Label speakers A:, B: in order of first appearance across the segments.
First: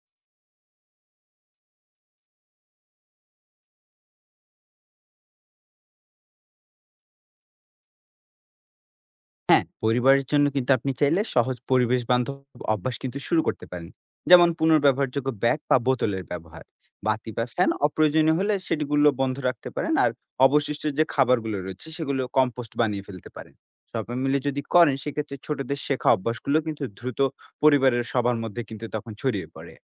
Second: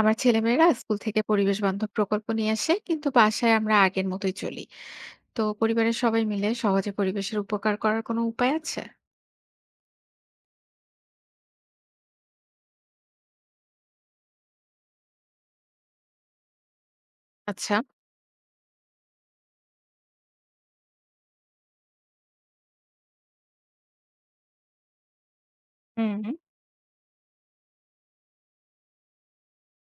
A: আমার ছেলেমেয়েরা স্কুল থেকে পরিবেশ বান্ধব প্রকল্প নিয়ে আসে, কিন্তু বাসায় আমরা আগের মতোই চলি। তো পরিবারের সবাই মিলে সহজে পরিবেশের উপকার করার কোনো উপায় আছে?
B: হ্যাঁ, পরিবারের জন্য কিন্তু আপনি চাইলে সহজ পরিবেশ বান্ধব অভ্যাস কিন্তু শুরু করতে পারেন। যেমন পুনর্ব্যবহারযোগ্য ব্যাগ বা বোতলের ব্যবহার। বাতি বা ফ্যান
A: আচ্ছা।
B: অপ্রয়োজনীয় হলে সেটিগুলো বন্ধ রাখতে পারেন। আর অবশিষ্ট যে খাবারগুলো রয়েছে সেগুলো কম্পোস্ট বানিয়ে ফেলতে পারেন। সবাই মিলে যদি করেন সেক্ষেত্রে ছোটদের শেখা
A: হুম।
B: অভ্যাসগুলো কিন্তু দ্রুত পরিবারের সবার মধ্যে কিন্তু তখন ছড়িয়ে পড়ে।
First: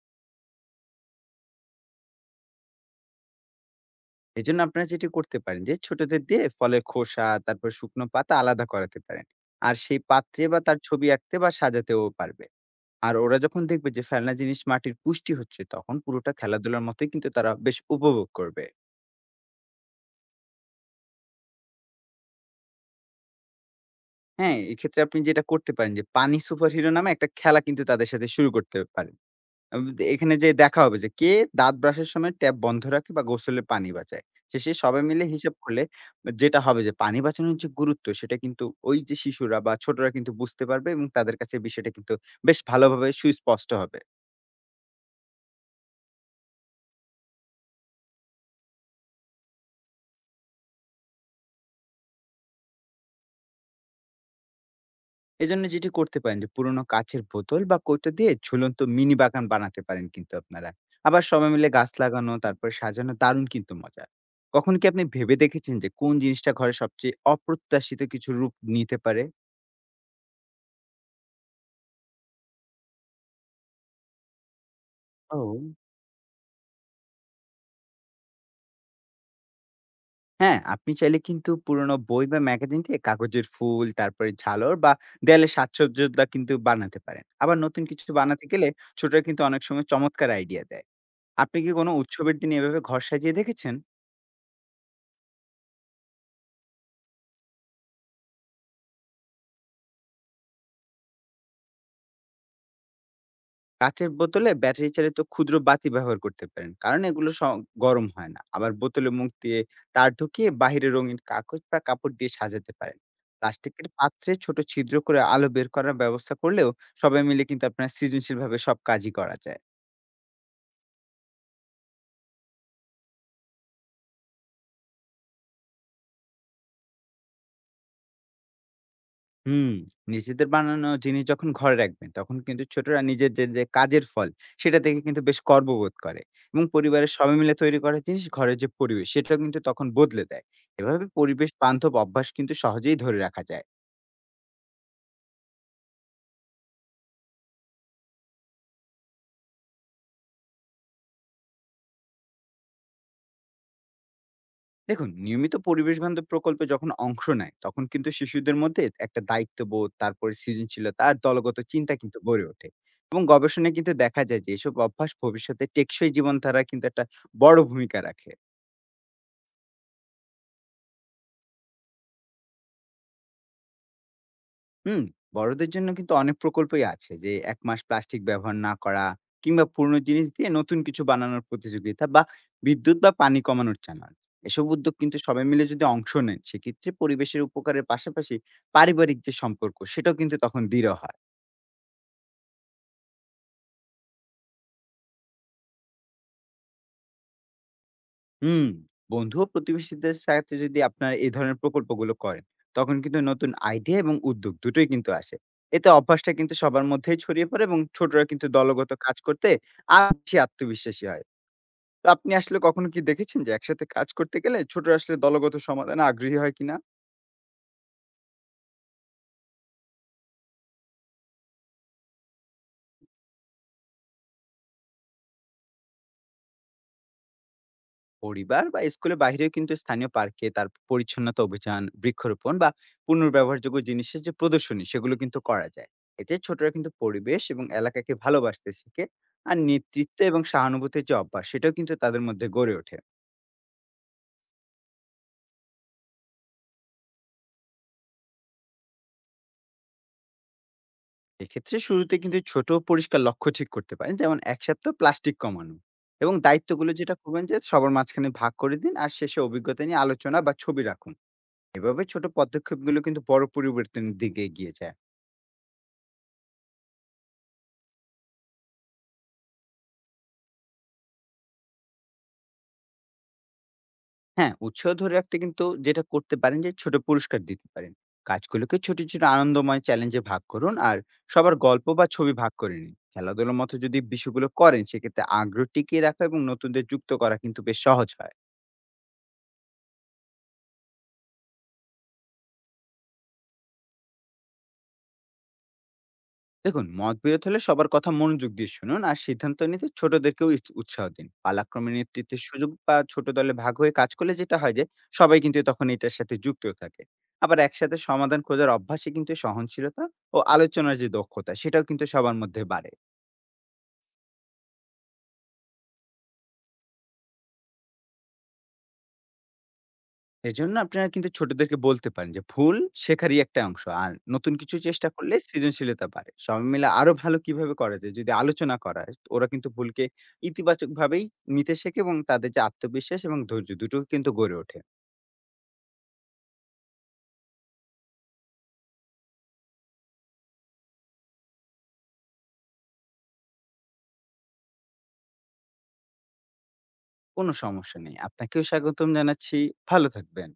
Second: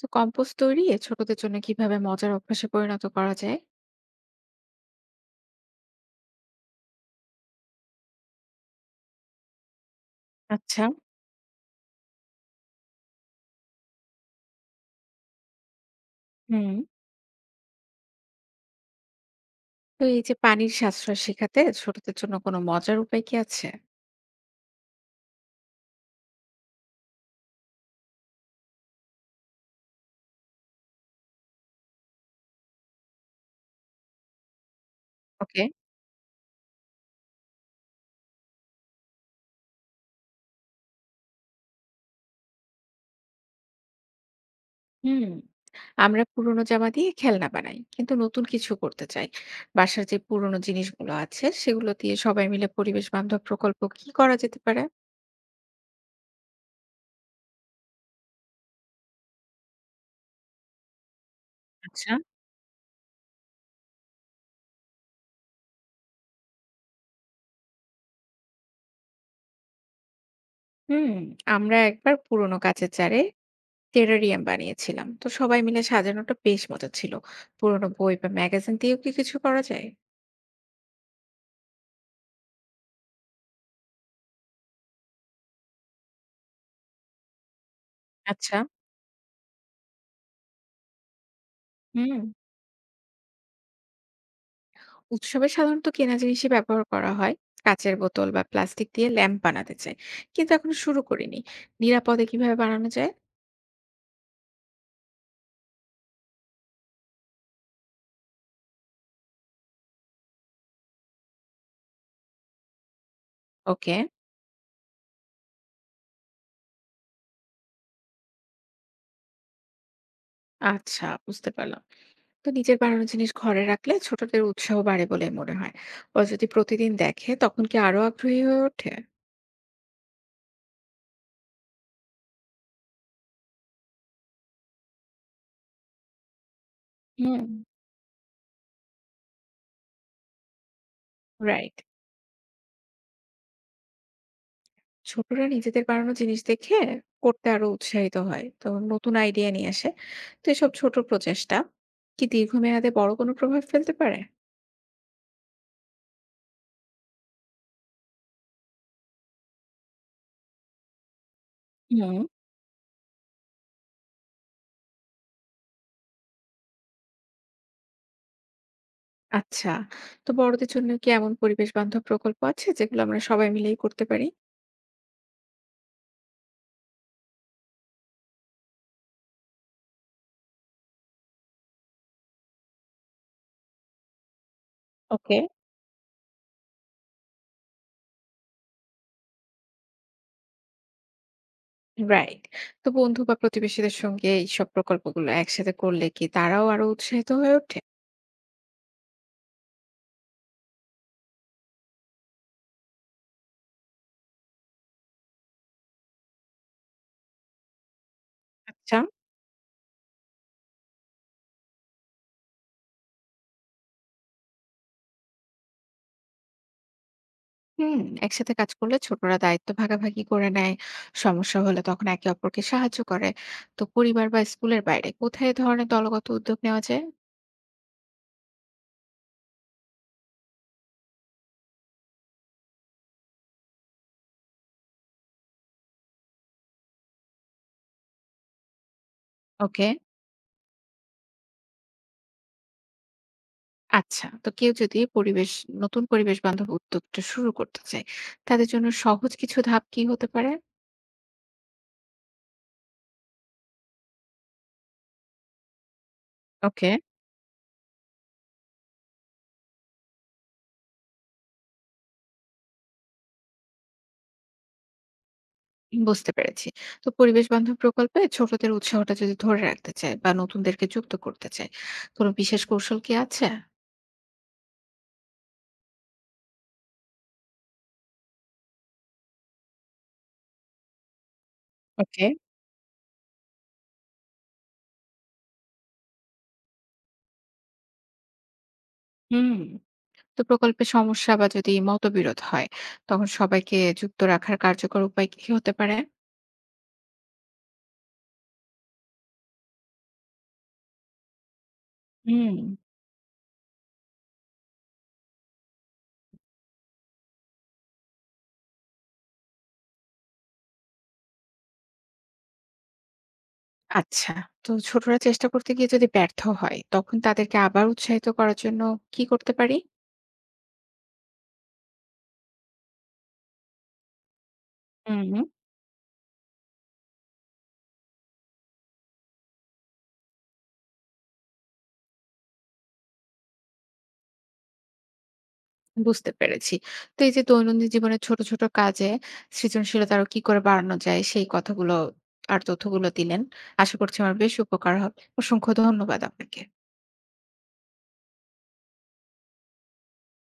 A: তো কম্পোস্ট তৈরি এ ছোটদের জন্য কিভাবে মজার অভ্যাসে পরিণত করা যায়?
B: এজন্য আপনারা যেটি করতে পারেন যে ছোটদের দিয়ে ফলের খোসা, তারপর শুকনো পাতা আলাদা করাতে পারেন। আর সেই পাত্রে বা তার
A: আচ্ছা।
B: ছবি আঁকতে বা সাজাতেও পারবে। আর ওরা যখন দেখবে যে ফেলনা জিনিস মাটির পুষ্টি হচ্ছে, তখন পুরোটা
A: হুম।
B: খেলাধুলার মতোই কিন্তু তারা বেশ উপভোগ করবে।
A: তো এই যে পানির সাশ্রয় শেখাতে ছোটদের জন্য কোনো মজার উপায় কি আছে?
B: হ্যাঁ, এক্ষেত্রে আপনি যেটা করতে পারেন যে, পানি সুপারহিরো নামে একটা খেলা কিন্তু তাদের সাথে শুরু করতে পারেন। আব এখানে যেয়ে দেখা হবে যে, কে দাঁত ব্রাশের সময় ট্যাপ বন্ধ রাখে বা গোসলে পানি বাঁচায়। শেষে সবাই মিলে হিসাব
A: ওকে।
B: করলে যেটা হবে যে, পানি বাঁচানোর যে গুরুত্ব, সেটা কিন্তু ওই যে শিশুরা বা ছোটরা কিন্তু বুঝতে পারবে এবং তাদের কাছে বিষয়টা কিন্তু বেশ ভালোভাবে সুস্পষ্ট হবে।
A: হুম। আমরা পুরোনো জামা দিয়ে খেলনা বানাই, কিন্তু নতুন কিছু করতে চাই। বাসার যে পুরোনো জিনিসগুলো আছে সেগুলো দিয়ে সবাই মিলে পরিবেশ বান্ধব প্রকল্প কি করা যেতে পারে?
B: এজন্য যেটি করতে পারেন যে পুরোনো কাচের বোতল বা কৌটা দিয়ে ঝুলন্ত মিনি বাগান বানাতে পারেন কিন্তু আপনারা। আবার সবাই মিলে গাছ
A: আচ্ছা।
B: লাগানো তারপর সাজানো দারুণ কিন্তু মজা। কখনো কি আপনি ভেবে দেখেছেন যে কোন জিনিসটা ঘরে সবচেয়ে অপ্রত্যাশিত কিছু রূপ নিতে পারে?
A: হুম। আমরা একবার পুরোনো কাঁচের জারে টেরারিয়াম বানিয়েছিলাম, তো
B: ও
A: সবাই মিলে সাজানোটা বেশ মজা ছিল। পুরোনো বই বা ম্যাগাজিন দিয়েও কি কিছু করা যায়?
B: হ্যাঁ, আপনি চাইলে কিন্তু পুরোনো বই বা ম্যাগাজিন দিয়ে কাগজের ফুল, তারপরে ঝালর বা দেয়ালে সাজসজ্জাটা কিন্তু বানাতে পারেন। আবার নতুন কিছু বানাতে
A: আচ্ছা।
B: গেলে ছোটরা কিন্তু অনেক সময় চমৎকার আইডিয়া দেয়। আপনি কি কোনো
A: হুম।
B: উৎসবের দিনে এভাবে ঘর সাজিয়ে দেখেছেন?
A: উৎসবে সাধারণত কেনা জিনিসই ব্যবহার করা হয়। কাঁচের বোতল বা প্লাস্টিক দিয়ে ল্যাম্প বানাতে চাই, কিন্তু এখনো শুরু করিনি। নিরাপদে কিভাবে বানানো যায়?
B: কাঁচের বোতলে ব্যাটারি চালিত ক্ষুদ্র বাতি ব্যবহার করতে পারেন কারণ এগুলো গরম হয় না। আবার বোতলে মুখ দিয়ে তার ঢুকিয়ে বাহিরে রঙিন কাগজ বা কাপড় দিয়ে সাজাতে পারেন। প্লাস্টিকের
A: ওকে।
B: পাত্রে ছোট ছিদ্র করে আলো বের করার ব্যবস্থা করলেও সবাই মিলে কিন্তু আপনার সৃজনশীলভাবে সব কাজই করা যায়।
A: আচ্ছা, বুঝতে পারলাম। তো নিজের বানানো জিনিস ঘরে রাখলে ছোটদের উৎসাহ বাড়ে বলে মনে হয়। ওরা যদি প্রতিদিন দেখে তখন কি আরো আগ্রহী হয়ে ওঠে?
B: হুম, নিজেদের বানানো জিনিস যখন ঘরে রাখবেন, তখন কিন্তু ছোটরা নিজের যে কাজের ফল, সেটা দেখে কিন্তু বেশ গর্ববোধ করে এবং পরিবারের সবাই
A: হুম।
B: মিলে তৈরি করা জিনিস ঘরের যে পরিবেশ, সেটাও কিন্তু তখন বদলে দেয়। এভাবে পরিবেশ
A: রাইট।
B: বান্ধব অভ্যাস কিন্তু সহজেই ধরে রাখা যায়।
A: ছোটরা নিজেদের বানানো জিনিস দেখে করতে আরো উৎসাহিত হয়। তো নতুন আইডিয়া নিয়ে আসে। তো এসব ছোট প্রচেষ্টা কি দীর্ঘমেয়াদে বড় কোনো প্রভাব ফেলতে পারে?
B: দেখুন, নিয়মিত পরিবেশ বান্ধব প্রকল্পে যখন অংশ নেয়, তখন কিন্তু শিশুদের মধ্যে একটা দায়িত্ববোধ, তারপরে সৃজনশীলতা আর দলগত চিন্তা কিন্তু
A: হুম।
B: গড়ে ওঠে এবং গবেষণায় কিন্তু দেখা যায় যে, এসব অভ্যাস ভবিষ্যতে টেকসই জীবনধারায় কিন্তু একটা বড় ভূমিকা রাখে।
A: আচ্ছা। তো বড়দের জন্য কি এমন পরিবেশ বান্ধব প্রকল্প আছে যেগুলো আমরা সবাই মিলেই করতে পারি?
B: হুম, বড়দের জন্য কিন্তু অনেক প্রকল্পই আছে যে ১ মাস প্লাস্টিক ব্যবহার না করা কিংবা পুরনো জিনিস দিয়ে নতুন কিছু বানানোর প্রতিযোগিতা বা বিদ্যুৎ বা পানি কমানোর চ্যানেল। এসব উদ্যোগ কিন্তু
A: ওকে।
B: সবাই মিলে যদি অংশ নেন, সেক্ষেত্রে পরিবেশের উপকারের পাশাপাশি পারিবারিক যে সম্পর্ক সেটাও কিন্তু তখন দৃঢ় হয়।
A: রাইট। তো বন্ধু বা প্রতিবেশীদের সঙ্গে এইসব প্রকল্পগুলো একসাথে করলে কি তারাও আরো উৎসাহিত হয়ে ওঠে?
B: হুম, বন্ধু ও প্রতিবেশীদের সাথে যদি আপনার এই ধরনের প্রকল্পগুলো করেন, তখন কিন্তু নতুন আইডিয়া এবং উদ্যোগ দুটোই কিন্তু আসে। এতে অভ্যাসটা কিন্তু সবার মধ্যেই ছড়িয়ে পড়ে এবং ছোটরা কিন্তু দলগত
A: আচ্ছা।
B: কাজ করতে আর বেশি আত্মবিশ্বাসী হয়। তো আপনি আসলে কখনো কি দেখেছেন যে একসাথে কাজ করতে গেলে ছোট আসলে দলগত সমাধানে আগ্রহী হয় কিনা?
A: হুম, একসাথে কাজ করলে ছোটরা দায়িত্ব ভাগাভাগি করে নেয়, সমস্যা হলে তখন একে অপরকে সাহায্য করে। তো পরিবার বা স্কুলের বাইরে কোথায় এ ধরনের দলগত উদ্যোগ নেওয়া যায়?
B: পরিবার বা স্কুলের বাইরেও কিন্তু স্থানীয় পার্কে তার পরিচ্ছন্নতা অভিযান, বৃক্ষরোপণ বা পুনর্ব্যবহারযোগ্য জিনিসের যে প্রদর্শনী সেগুলো কিন্তু করা যায়। এতে ছোটরা কিন্তু পরিবেশ এবং এলাকাকে ভালোবাসতে শিখে। আর
A: ওকে,
B: নেতৃত্ব এবং সহানুভূতির যে অভ্যাস সেটাও কিন্তু তাদের মধ্যে গড়ে ওঠে।
A: আচ্ছা। তো কেউ যদি পরিবেশ নতুন পরিবেশ বান্ধব উদ্যোগটা শুরু করতে চায়, তাদের জন্য সহজ কিছু ধাপ কি হতে পারে?
B: এক্ষেত্রে শুরুতে কিন্তু ছোট পরিষ্কার লক্ষ্য ঠিক করতে পারেন। যেমন ১ সপ্তাহ প্লাস্টিক কমানো এবং
A: ওকে।
B: দায়িত্বগুলো যেটা করবেন যে সবার মাঝখানে ভাগ করে দিন। আর শেষে অভিজ্ঞতা নিয়ে আলোচনা বা ছবি রাখুন। এভাবে ছোট পদক্ষেপগুলো কিন্তু বড় পরিবর্তনের দিকে এগিয়ে যায়।
A: বুঝতে পেরেছি। তো পরিবেশ বান্ধব প্রকল্পে ছোটদের উৎসাহটা যদি ধরে রাখতে চায় বা নতুনদেরকে যুক্ত করতে চায়, কোনো বিশেষ কৌশল কি আছে?
B: হ্যাঁ, উৎসাহ ধরে রাখতে কিন্তু যেটা করতে পারেন যে ছোট পুরস্কার দিতে পারেন, কাজগুলোকে ছোট ছোট আনন্দময় চ্যালেঞ্জে ভাগ করুন আর সবার গল্প বা
A: ওকে।
B: ছবি ভাগ করে নিন। খেলাধুলার মতো যদি বিষয়গুলো করেন সেক্ষেত্রে আগ্রহ টিকিয়ে রাখা এবং নতুনদের যুক্ত করা কিন্তু বেশ সহজ হয়।
A: হুম। তো প্রকল্পে সমস্যা বা যদি মতবিরোধ হয় তখন সবাইকে যুক্ত রাখার কার্যকর উপায় কি হতে পারে?
B: দেখুন, মতবিরোধ হলে সবার কথা মনোযোগ দিয়ে শুনুন আর সিদ্ধান্ত নিতে ছোটদেরকেও উৎসাহ দিন। পালাক্রমে নেতৃত্বের
A: হুম।
B: সুযোগ বা ছোট দলে ভাগ হয়ে কাজ করলে যেটা হয় যে সবাই কিন্তু তখন এটার সাথে যুক্ত থাকে। আবার একসাথে সমাধান খোঁজার অভ্যাসে কিন্তু সহনশীলতা ও আলোচনার যে দক্ষতা সেটাও কিন্তু সবার মধ্যে বাড়ে।
A: আচ্ছা। তো ছোটরা চেষ্টা করতে গিয়ে যদি ব্যর্থ হয় তখন তাদেরকে আবার উৎসাহিত করার জন্য কি করতে পারি?
B: এজন্য আপনারা কিন্তু ছোটদেরকে বলতে পারেন যে, ভুল শেখারই একটা অংশ। আর নতুন কিছু চেষ্টা করলে সৃজনশীলতা বাড়ে। সবাই মিলে আরো ভালো কিভাবে করা যায় যদি আলোচনা করা হয়, ওরা কিন্তু ভুলকে ইতিবাচকভাবেই নিতে শেখে এবং তাদের যে আত্মবিশ্বাস এবং ধৈর্য দুটোও কিন্তু গড়ে ওঠে।
A: বুঝতে পেরেছি। তো এই যে দৈনন্দিন জীবনের ছোট ছোট কাজে সৃজনশীলতা আরো কি করে বাড়ানো যায় সেই কথাগুলো আর তথ্যগুলো দিলেন। আশা করছি আমার বেশ উপকার হবে। অসংখ্য ধন্যবাদ আপনাকে।
B: কোনো সমস্যা নেই। আপনাকেও স্বাগতম জানাচ্ছি। ভালো থাকবেন।